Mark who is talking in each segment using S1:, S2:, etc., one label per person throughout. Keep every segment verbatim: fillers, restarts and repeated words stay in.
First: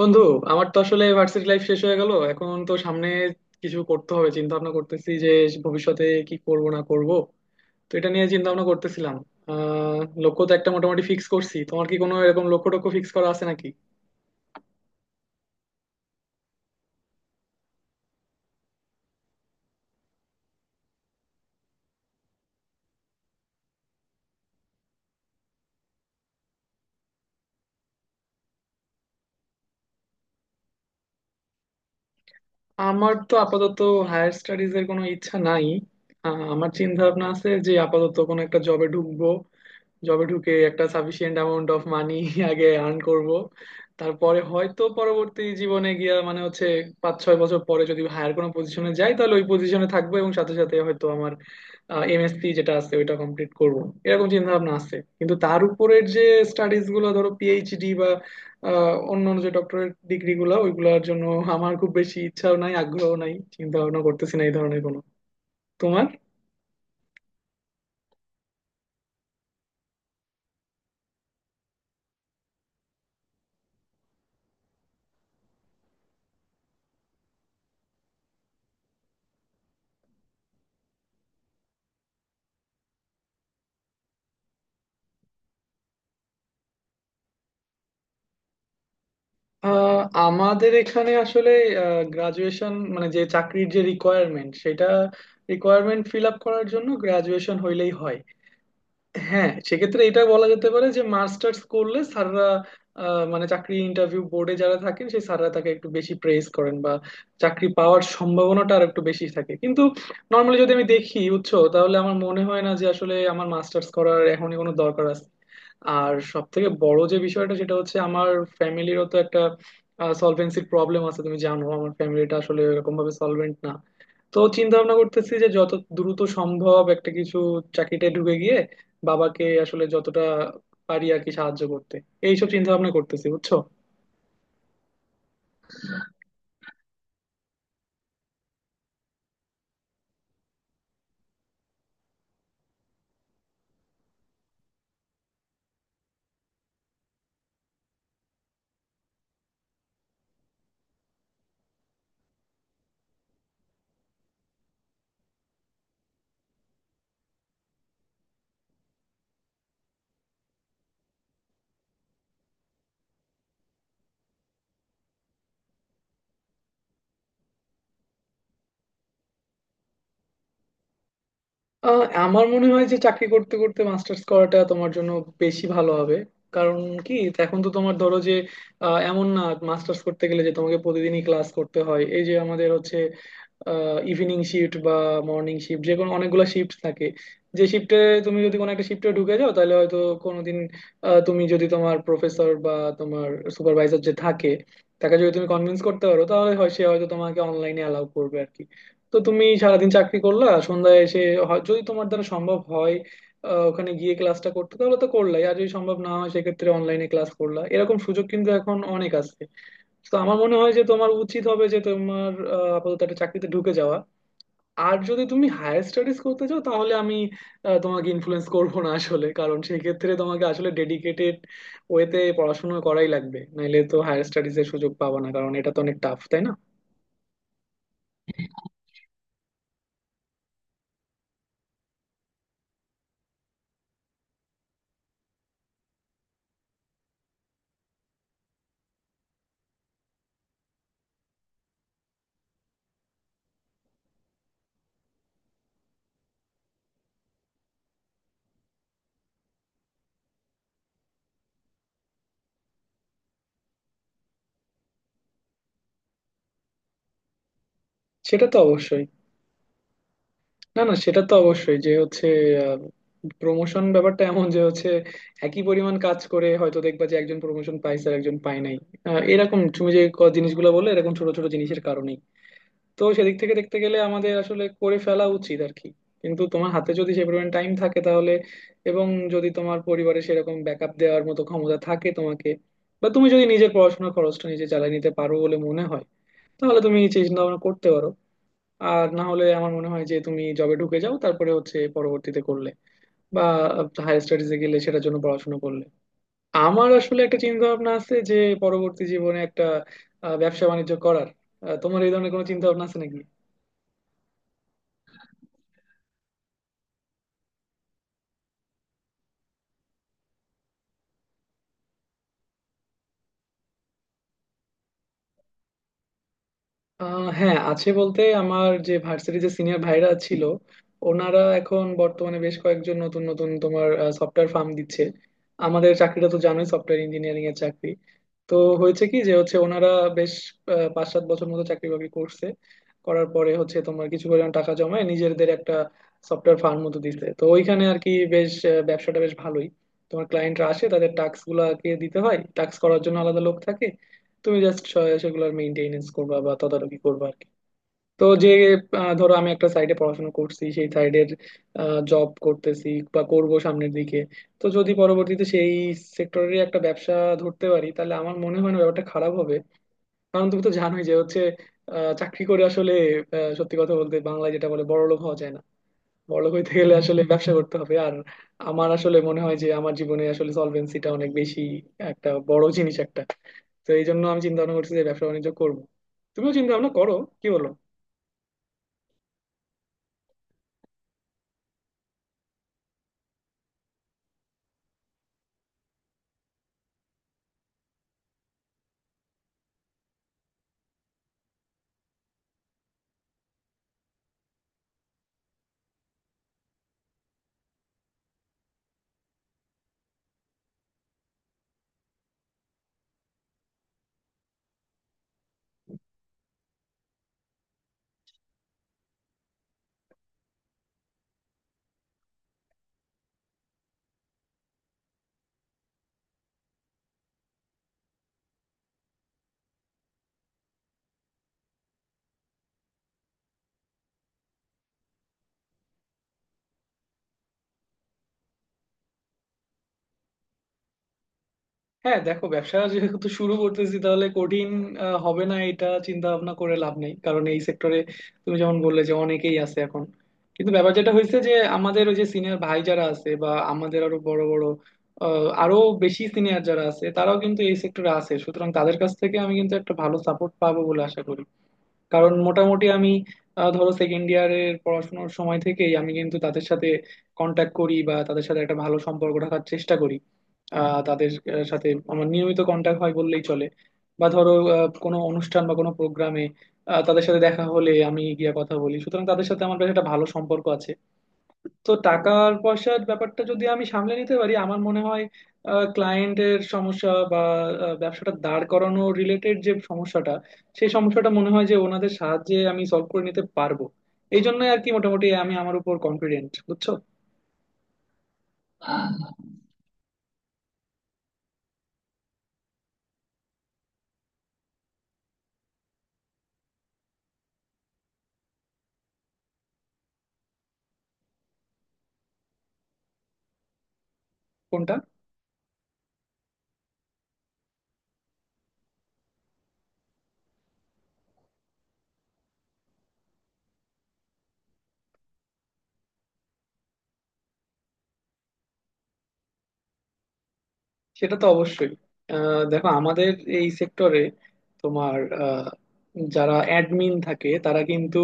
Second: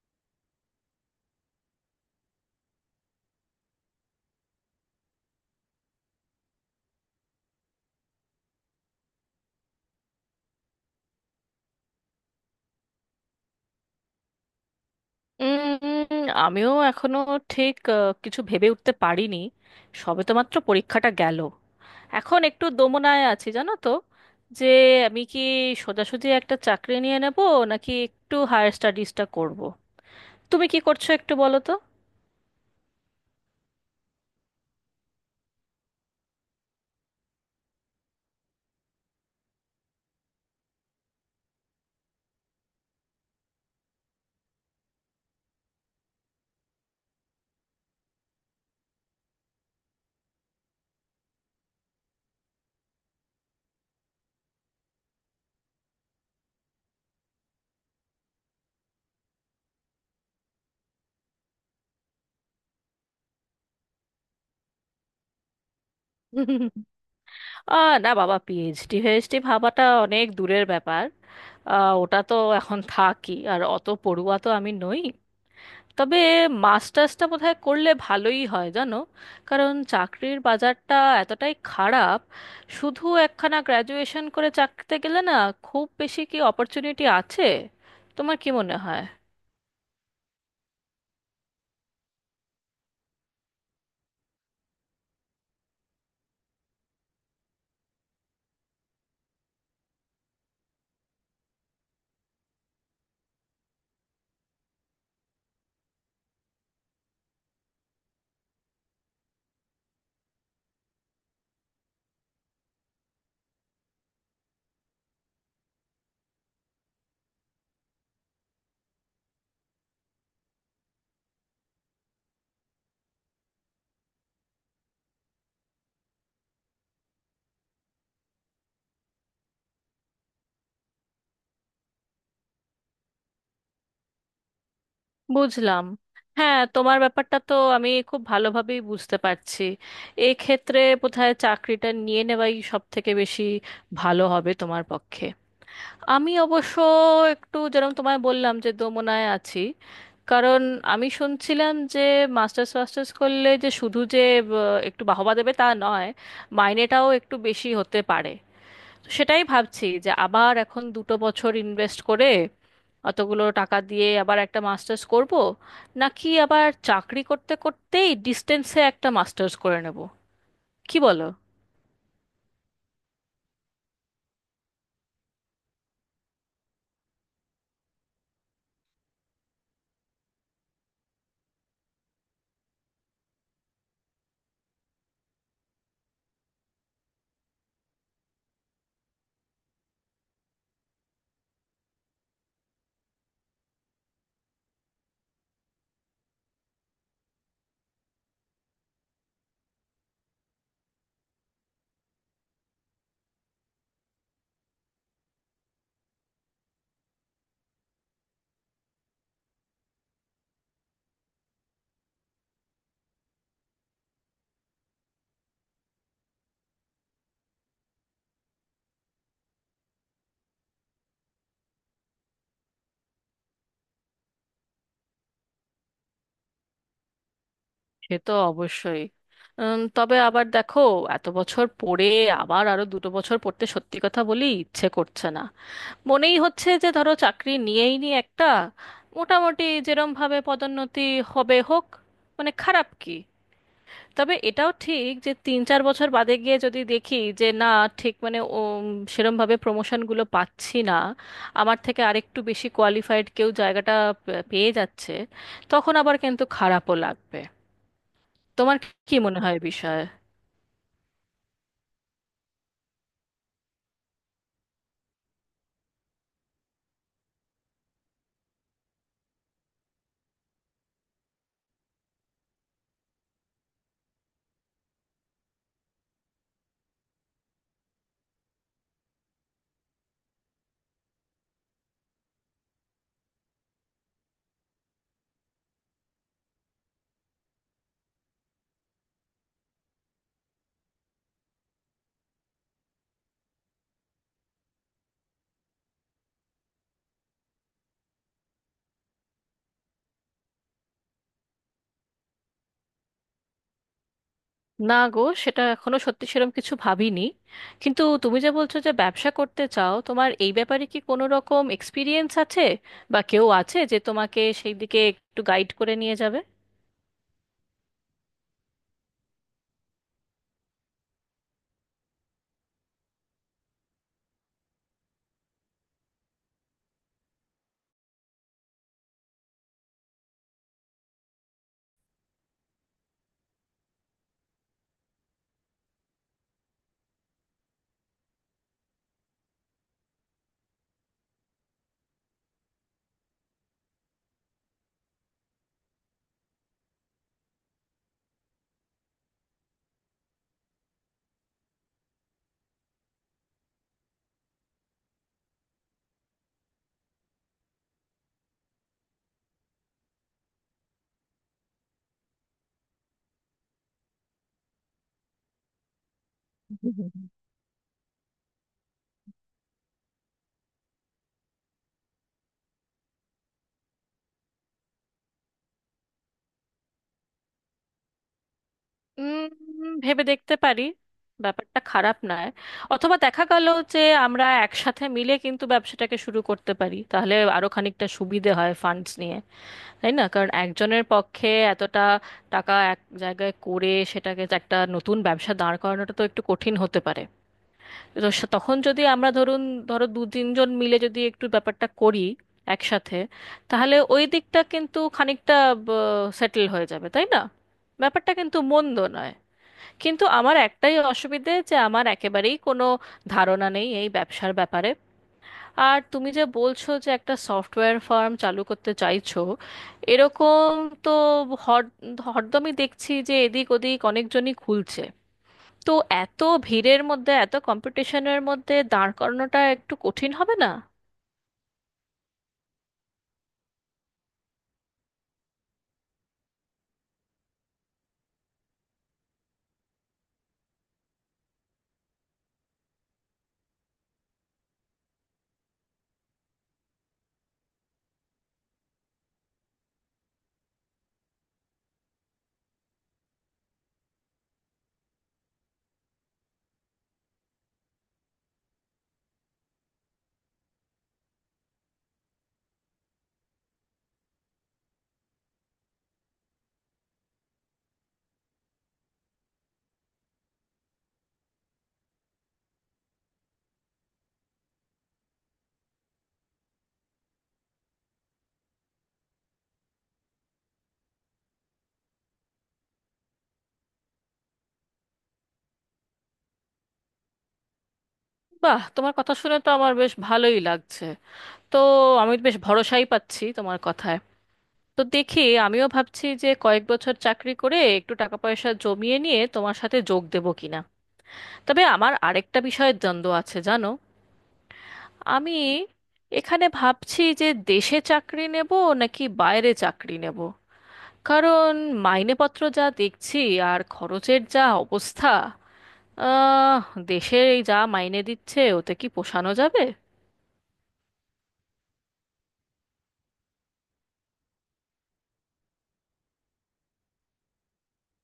S1: বন্ধু, আমার তো আসলে ভার্সিটি লাইফ শেষ হয়ে গেল। এখন তো সামনে কিছু করতে হবে। চিন্তা ভাবনা করতেছি যে ভবিষ্যতে কি করব না করব। তো এটা নিয়ে চিন্তা ভাবনা করতেছিলাম। আহ লক্ষ্য তো একটা মোটামুটি ফিক্স করছি। তোমার কি কোনো এরকম লক্ষ্য টক্ষ্য ফিক্স করা আছে নাকি?
S2: উম, আমিও এখনো ঠিক আহ, কিছু ভেবে উঠতে পারিনি। সবে তো মাত্র পরীক্ষাটা গেল। এখন একটু দোমনায় আছি জানো তো, যে আমি কি সোজাসুজি একটা চাকরি নিয়ে নেব, নাকি একটু হায়ার স্টাডিজটা করব। তুমি কি করছো একটু বলো তো।
S1: আমার তো আপাতত হায়ার স্টাডিজ এর কোনো ইচ্ছা নাই। আহ, আমার চিন্তা ভাবনা আছে যে আপাতত কোনো একটা জবে ঢুকবো। জবে ঢুকে একটা সাফিসিয়েন্ট অ্যামাউন্ট অফ মানি আগে আর্ন করব। তারপরে হয়তো পরবর্তী জীবনে গিয়া মানে হচ্ছে পাঁচ ছয় বছর পরে যদি হায়ার কোনো পজিশনে যাই তাহলে ওই পজিশনে থাকবো, এবং সাথে সাথে হয়তো আমার এমএসসি যেটা আছে ওইটা কমপ্লিট করব। এরকম চিন্তা ভাবনা আছে, কিন্তু তার উপরের যে স্টাডিজ গুলো ধরো পিএইচডি বা আহ, অন্য অন্য যে ডক্টরেট ডিগ্রি গুলো ওইগুলোর জন্য আমার খুব বেশি ইচ্ছাও নাই, আগ্রহ নাই, চিন্তা ভাবনা করতেছি না এই ধরনের কোনো। তোমার?
S2: আহ না বাবা, পিএইচডি ফিএইচডি ভাবাটা অনেক দূরের ব্যাপার। আহ, ওটা তো এখন থাকি, আর অত পড়ুয়া তো আমি নই। তবে মাস্টার্সটা বোধহয় করলে ভালোই হয় জানো। কারণ চাকরির বাজারটা এতটাই খারাপ, শুধু একখানা গ্র্যাজুয়েশন করে চাকরিতে গেলে না খুব বেশি কি অপরচুনিটি আছে? তোমার কি মনে হয়?
S1: আহ, আমাদের এখানে আসলে গ্রাজুয়েশন মানে যে চাকরির যে রিকোয়ারমেন্ট সেটা, রিকোয়ারমেন্ট ফিল আপ করার জন্য গ্রাজুয়েশন হইলেই হয়। হ্যাঁ, সেক্ষেত্রে এটা বলা যেতে পারে যে মাস্টার্স করলে স্যাররা আহ, মানে চাকরি ইন্টারভিউ বোর্ডে যারা থাকেন সেই স্যাররা তাকে একটু বেশি প্রেস করেন বা চাকরি পাওয়ার সম্ভাবনাটা আর একটু বেশি থাকে। কিন্তু নর্মালি যদি আমি দেখি বুঝছো তাহলে আমার মনে হয় না যে আসলে আমার মাস্টার্স করার এখনই কোনো দরকার আছে। আর সব থেকে বড় যে বিষয়টা সেটা হচ্ছে আমার ফ্যামিলিরও তো একটা সলভেন্সির প্রবলেম আছে। তুমি জানো আমার ফ্যামিলিটা আসলে এরকম ভাবে সলভেন্ট না। তো চিন্তা ভাবনা করতেছি যে যত দ্রুত সম্ভব একটা কিছু, বাবাকে আসলে যতটা পারি আর কি সাহায্য করতে, এইসব চিন্তা ভাবনা করতেছি বুঝছো।
S2: বুঝলাম। হ্যাঁ, তোমার ব্যাপারটা তো আমি খুব ভালোভাবেই বুঝতে পারছি। এক্ষেত্রে বোধহয় চাকরিটা নিয়ে নেওয়াই সব থেকে বেশি ভালো হবে তোমার পক্ষে। আমি অবশ্য একটু যেরকম তোমায় বললাম যে দোমনায় আছি, কারণ আমি শুনছিলাম যে মাস্টার্স ফাস্টার্স করলে যে শুধু যে আহ, একটু বাহবা দেবে তা নয়, মাইনেটাও একটু বেশি হতে পারে। তো সেটাই ভাবছি, যে আবার এখন দুটো বছর ইনভেস্ট করে অতগুলো টাকা দিয়ে আবার একটা মাস্টার্স করব, নাকি আবার চাকরি করতে করতেই ডিস্টেন্সে একটা মাস্টার্স করে নেব। কি বলো?
S1: আহ, আমার মনে হয় যে চাকরি করতে করতে মাস্টার্স করাটা তোমার জন্য বেশি ভালো হবে। কারণ কি, এখন তো তোমার ধরো যে আহ, এমন না মাস্টার্স করতে গেলে যে তোমাকে প্রতিদিনই ক্লাস করতে হয়। এই যে আমাদের হচ্ছে ইভিনিং শিফট বা মর্নিং শিফট, যে কোনো অনেকগুলো শিফট থাকে। যে শিফটে তুমি যদি কোনো একটা শিফটে ঢুকে যাও তাহলে হয়তো কোনোদিন আহ, তুমি যদি তোমার প্রফেসর বা তোমার সুপারভাইজার যে থাকে তাকে যদি তুমি কনভিন্স করতে পারো তাহলে হয় সে হয়তো তোমাকে অনলাইনে অ্যালাউ করবে আর কি। তো তুমি সারাদিন চাকরি করলা, সন্ধ্যায় এসে হয়- যদি তোমার দ্বারা সম্ভব হয় আহ, ওখানে গিয়ে ক্লাসটা করতে তাহলে তো করলাই, আর যদি সম্ভব না হয় সেক্ষেত্রে অনলাইনে ক্লাস করলা, এরকম সুযোগ কিন্তু এখন অনেক আছে। তো আমার মনে হয় যে তোমার উচিত হবে যে তোমার আহ, আপাতত একটা চাকরিতে ঢুকে যাওয়া। আর যদি তুমি হায়ার স্টাডিজ করতে চাও তাহলে আমি আহ, তোমাকে ইনফ্লুয়েন্স করব না আসলে, কারণ সেই ক্ষেত্রে তোমাকে আসলে ডেডিকেটেড ওয়েতে পড়াশোনা করাই লাগবে, নাইলে তো হায়ার স্টাডিজ এর সুযোগ পাবা না, কারণ এটা তো অনেক টাফ তাই না।
S2: সে তো অবশ্যই। উম, তবে আবার দেখো, এত বছর পড়ে আবার আরো দুটো বছর পড়তে সত্যি কথা বলি ইচ্ছে করছে না। মনেই হচ্ছে যে ধরো চাকরি নিয়েই নি একটা, মোটামুটি যেরম ভাবে পদোন্নতি হবে হোক, মানে খারাপ কি। তবে এটাও ঠিক যে তিন চার বছর বাদে গিয়ে যদি দেখি যে না, ঠিক মানে ও সেরম ভাবে প্রমোশনগুলো পাচ্ছি না, আমার থেকে আরেকটু বেশি কোয়ালিফাইড কেউ জায়গাটা পে- পেয়ে যাচ্ছে, তখন আবার কিন্তু খারাপও লাগবে।
S1: সেটা তো
S2: তোমার
S1: অবশ্যই।
S2: কি মনে হয় বিষয়ে?
S1: না না, সেটা তো অবশ্যই যে হচ্ছে প্রমোশন ব্যাপারটা এমন যে হচ্ছে একই পরিমাণ কাজ করে হয়তো দেখবা যে একজন প্রমোশন পাইছে আর একজন পায় নাই। আহ, এরকম তুমি যে ক- জিনিসগুলো বললে এরকম ছোট ছোট জিনিসের কারণে। তো সেদিক থেকে দেখতে গেলে আমাদের আসলে করে ফেলা উচিত আর কি। কিন্তু তোমার হাতে যদি সে পরিমাণ টাইম থাকে তাহলে, এবং যদি তোমার পরিবারে সেরকম ব্যাকআপ দেওয়ার মতো ক্ষমতা থাকে তোমাকে, বা তুমি যদি নিজের পড়াশোনার খরচটা নিজে চালিয়ে নিতে পারো বলে মনে হয় তাহলে তুমি চিন্তা ভাবনা করতে পারো। আর না হলে আমার মনে হয় যে তুমি জবে ঢুকে যাও, তারপরে হচ্ছে পরবর্তীতে করলে বা হায়ার স্টাডিজে গেলে সেটার জন্য পড়াশোনা করলে। আমার আসলে একটা চিন্তা ভাবনা আছে যে পরবর্তী জীবনে একটা আহ, ব্যবসা বাণিজ্য করার। আহ, তোমার এই ধরনের কোনো চিন্তা ভাবনা আছে নাকি?
S2: না গো, সেটা এখনো সত্যি সেরকম কিছু ভাবিনি। কিন্তু তুমি যে বলছো যে ব্যবসা করতে চাও, তোমার এই ব্যাপারে কি কোনো রকম এক্সপিরিয়েন্স আছে, বা কেউ আছে যে তোমাকে সেই দিকে একটু গাইড করে নিয়ে যাবে?
S1: আহ হ্যাঁ আছে, বলতে আমার যে ভার্সিটি যে সিনিয়র ভাইরা ছিল ওনারা এখন বর্তমানে বেশ কয়েকজন নতুন নতুন তোমার সফটওয়্যার ফার্ম দিচ্ছে। আমাদের চাকরিটা তো জানোই সফটওয়্যার ইঞ্জিনিয়ারিং এর চাকরি। তো হয়েছে কি যে হচ্ছে ওনারা বেশ আহ, পাঁচ সাত বছর মতো চাকরি বাকরি করছে, করার পরে হচ্ছে তোমার কিছু পরিমাণ টাকা জমায় নিজেদের একটা সফটওয়্যার ফার্ম মতো দিছে। তো ওইখানে আর কি বেশ আহ, ব্যবসাটা বেশ ভালোই। তোমার ক্লায়েন্টরা আসে, তাদের টাস্ক গুলাকে দিতে হয়, টাস্ক করার জন্য আলাদা লোক থাকে। তুমি জাস্ট সেগুলোর মেইনটেনেন্স করবা বা তদারকি করবা আর কি। তো যে আহ, ধরো আমি একটা সাইডে পড়াশোনা করছি, সেই সাইডের জব করতেছি বা করব সামনের দিকে। তো যদি পরবর্তীতে সেই সেক্টরেরই একটা ব্যবসা ধরতে পারি তাহলে আমার মনে হয় না ব্যাপারটা খারাপ হবে। কারণ তুমি তো জানোই যে হচ্ছে আহ, চাকরি করে আসলে আহ, সত্যি কথা বলতে বাংলায় যেটা বলে বড়লোক হওয়া যায় না। বড়লোক হইতে গেলে আসলে ব্যবসা করতে হবে। আর আমার আসলে মনে হয় যে আমার জীবনে আসলে সলভেন্সিটা অনেক বেশি একটা বড় জিনিস একটা। তো এই জন্য আমি চিন্তা ভাবনা করছি যে ব্যবসা বাণিজ্য করবো। তুমিও চিন্তা ভাবনা করো। কি বলো?
S2: উম, ভেবে দেখতে পারি, ব্যাপারটা খারাপ নয়। অথবা দেখা গেল যে আমরা একসাথে মিলে কিন্তু ব্যবসাটাকে শুরু করতে পারি, তাহলে আরো খানিকটা সুবিধে হয় ফান্ডস নিয়ে, তাই না? কারণ একজনের পক্ষে এতটা টাকা এক জায়গায় করে সেটাকে যে একটা নতুন ব্যবসা দাঁড় করানোটা তো একটু কঠিন হতে পারে। তো সে- তখন যদি আমরা ধরুন, ধরো দু তিনজন মিলে যদি একটু ব্যাপারটা করি একসাথে, তাহলে ওই দিকটা কিন্তু খানিকটা সেটেল হয়ে যাবে, তাই না? ব্যাপারটা কিন্তু মন্দ নয়। কিন্তু আমার একটাই অসুবিধে, যে আমার একেবারেই কোনো ধারণা নেই এই ব্যবসার ব্যাপারে। আর তুমি যে বলছো যে একটা সফটওয়্যার ফার্ম চালু করতে চাইছো এরকম, তো হর হরদমই দেখছি যে এদিক ওদিক অনেকজনই খুলছে। তো এত ভিড়ের মধ্যে, এত কম্পিটিশনের মধ্যে দাঁড় করানোটা একটু কঠিন হবে না?
S1: হ্যাঁ দেখো, ব্যবসা যেহেতু শুরু করতেছি তাহলে কঠিন আহ, হবে না এটা চিন্তা ভাবনা করে লাভ নেই, কারণ এই সেক্টরে তুমি যেমন বললে যে অনেকেই আছে এখন। কিন্তু ব্যাপার যেটা হয়েছে যে আমাদের ওই যে সিনিয়র ভাই যারা আছে বা আমাদের আরো বড় বড়, আহ, আরো বেশি সিনিয়র যারা আছে তারাও কিন্তু এই সেক্টরে আছে, সুতরাং তাদের কাছ থেকে আমি কিন্তু একটা ভালো সাপোর্ট পাবো বলে আশা করি। কারণ মোটামুটি আমি আহ, ধরো সেকেন্ড ইয়ারের পড়াশোনার সময় থেকেই আমি কিন্তু তাদের সাথে কন্ট্যাক্ট করি বা তাদের সাথে একটা ভালো সম্পর্ক রাখার চেষ্টা করি। আহ, তাদের আহ, সাথে আমার নিয়মিত কন্ট্যাক্ট হয় বললেই চলে। বা ধরো আহ, কোনো অনুষ্ঠান বা কোনো প্রোগ্রামে তাদের সাথে দেখা হলে আমি গিয়ে কথা বলি। সুতরাং তাদের সাথে আমার বেশ একটা ভালো সম্পর্ক আছে। তো টাকার পয়সার ব্যাপারটা যদি আমি সামলে নিতে পারি আমার মনে হয় ক্লায়েন্টের সমস্যা বা আহ, ব্যবসাটা দাঁড় করানো রিলেটেড যে সমস্যাটা, সেই সমস্যাটা মনে হয় যে ওনাদের সাহায্যে আমি সলভ করে নিতে পারবো। এই জন্যই আর কি মোটামুটি আমি আমার উপর কনফিডেন্ট বুঝছো।
S2: বাহ, তোমার কথা শুনে তো আমার বেশ ভালোই লাগছে। তো আমি বেশ ভরসাই পাচ্ছি তোমার কথায়। তো দেখি, আমিও ভাবছি যে কয়েক বছর চাকরি করে একটু টাকা পয়সা জমিয়ে নিয়ে তোমার সাথে যোগ দেবো কিনা। তবে আমার আরেকটা বিষয়ে দ্বন্দ্ব আছে জানো।
S1: কোনটা?
S2: আমি এখানে ভাবছি যে দেশে চাকরি নেব নাকি বাইরে চাকরি নেব। কারণ মাইনেপত্র যা দেখছি আর খরচের যা অবস্থা, আহ দেশে এই যা মাইনে দিচ্ছে ওতে কি পোষানো যাবে?
S1: সেটা তো অবশ্যই। আহ, দেখো আমাদের এই সেক্টরে তোমার যারা অ্যাডমিন থাকে তারা কিন্তু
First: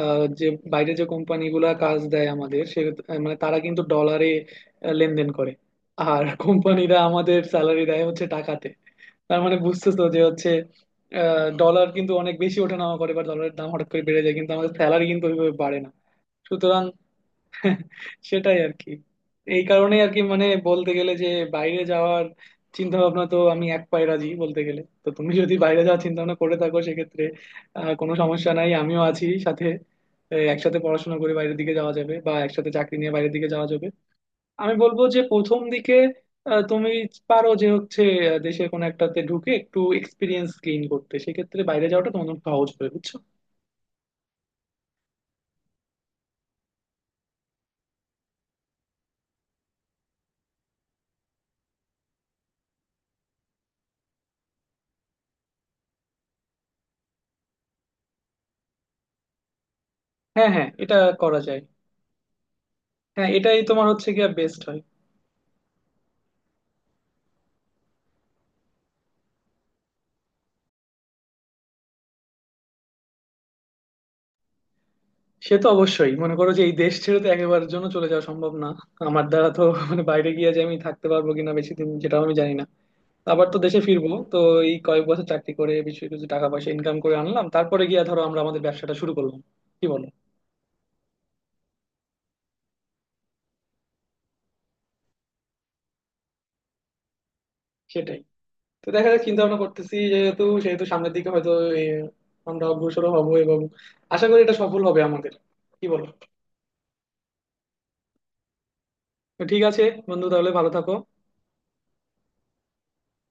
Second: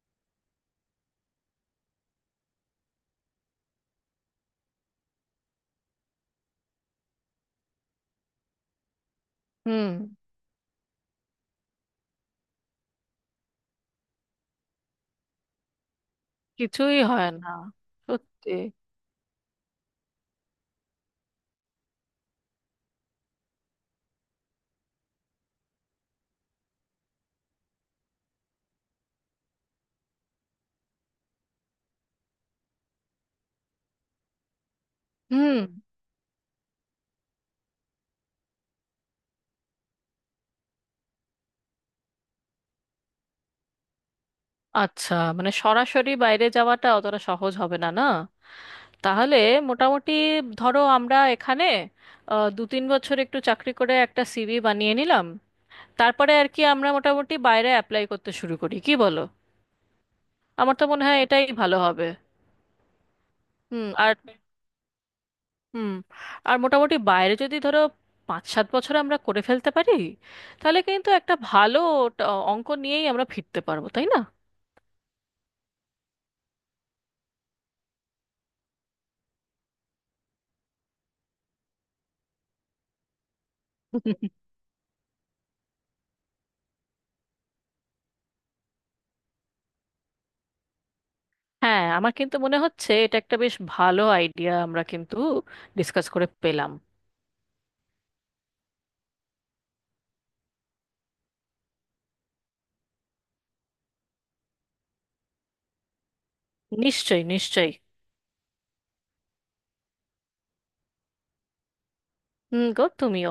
S1: আহ, যে বাইরে যে কোম্পানিগুলা কাজ দেয় আমাদের সে মানে, তারা কিন্তু ডলারে আহ, লেনদেন করে। আর কোম্পানিরা আমাদের স্যালারি দেয় হচ্ছে টাকাতে। তার মানে
S2: হুম।
S1: বুঝতেছো যে হচ্ছে ডলার কিন্তু অনেক বেশি ওঠানামা করে বা ডলারের দাম হঠাৎ করে বেড়ে যায় কিন্তু আমাদের স্যালারি কিন্তু ওইভাবে বাড়ে না। সুতরাং
S2: কিছুই হয় না। সত্যি।
S1: সেটাই আর কি। এই কারণেই আর কি মানে বলতে গেলে যে বাইরে যাওয়ার চিন্তা ভাবনা তো আমি এক পায়ে রাজি বলতে গেলে। তো তুমি যদি বাইরে যাওয়ার চিন্তা ভাবনা করে থাকো সেক্ষেত্রে আহ, কোনো সমস্যা নাই, আমিও আছি সাথে। এই একসাথে পড়াশোনা করে বাইরের দিকে যাওয়া যাবে বা একসাথে চাকরি নিয়ে বাইরের দিকে যাওয়া যাবে। আমি বলবো যে
S2: হুম।
S1: প্রথম দিকে আহ, তুমি পারো যে হচ্ছে আহ, দেশের কোনো একটাতে ঢুকে একটু এক্সপিরিয়েন্স গেইন করতে, সেক্ষেত্রে বাইরে যাওয়াটা তোমার জন্য সহজ হবে বুঝছো।
S2: আচ্ছা, মানে সরাসরি বাইরে যাওয়াটা অতটা সহজ হবে না, না? তাহলে মোটামুটি ধরো আমরা এখানে আহ, দু তিন বছর একটু চাকরি করে একটা সিভি বানিয়ে নিলাম, তারপরে আর কি আমরা মোটামুটি বাইরে অ্যাপ্লাই করতে শুরু করি, কি বলো?
S1: হ্যাঁ হ্যাঁ,
S2: আমার তো
S1: এটা
S2: মনে হয়
S1: করা
S2: এটাই
S1: যায়।
S2: ভালো হবে।
S1: হ্যাঁ, এটাই তোমার
S2: হুম।
S1: হচ্ছে
S2: আর
S1: গিয়ে বেস্ট হয়।
S2: হুম, আর মোটামুটি বাইরে যদি ধরো পাঁচ সাত বছর আমরা করে ফেলতে পারি, তাহলে কিন্তু একটা ভালো ট- অঙ্ক নিয়েই আমরা ফিরতে পারবো, তাই না?
S1: সে তো অবশ্যই, মনে করো যে এই দেশ ছেড়ে তো একেবারের জন্য চলে যাওয়া সম্ভব না আমার দ্বারা তো। মানে বাইরে গিয়ে যে আমি থাকতে পারবো কিনা বেশি দিন যেটাও আমি জানি না। আবার তো দেশে ফিরবো তো। এই কয়েক বছর চাকরি করে বেশি কিছু টাকা পয়সা ইনকাম করে আনলাম, তারপরে গিয়ে ধরো আমরা আমাদের ব্যবসাটা শুরু করলাম। কি বলো?
S2: হ্যাঁ, আমার কিন্তু মনে হচ্ছে এটা একটা বেশ ভালো আইডিয়া, আমরা কিন্তু ডিসকাস করে পেলাম।
S1: সেটাই। তো দেখা যাক, চিন্তা ভাবনা করতেছি যেহেতু সেহেতু সামনের দিকে হয়তো এ, আমরা অগ্রসর হব এবং আশা করি এটা সফল হবে আমাদের। কি বলো?
S2: নিশ্চয়ই, নিশ্চয়ই।
S1: তো ঠিক আছে বন্ধু, তাহলে ভালো থাকো।
S2: হুম গো, তুমিও।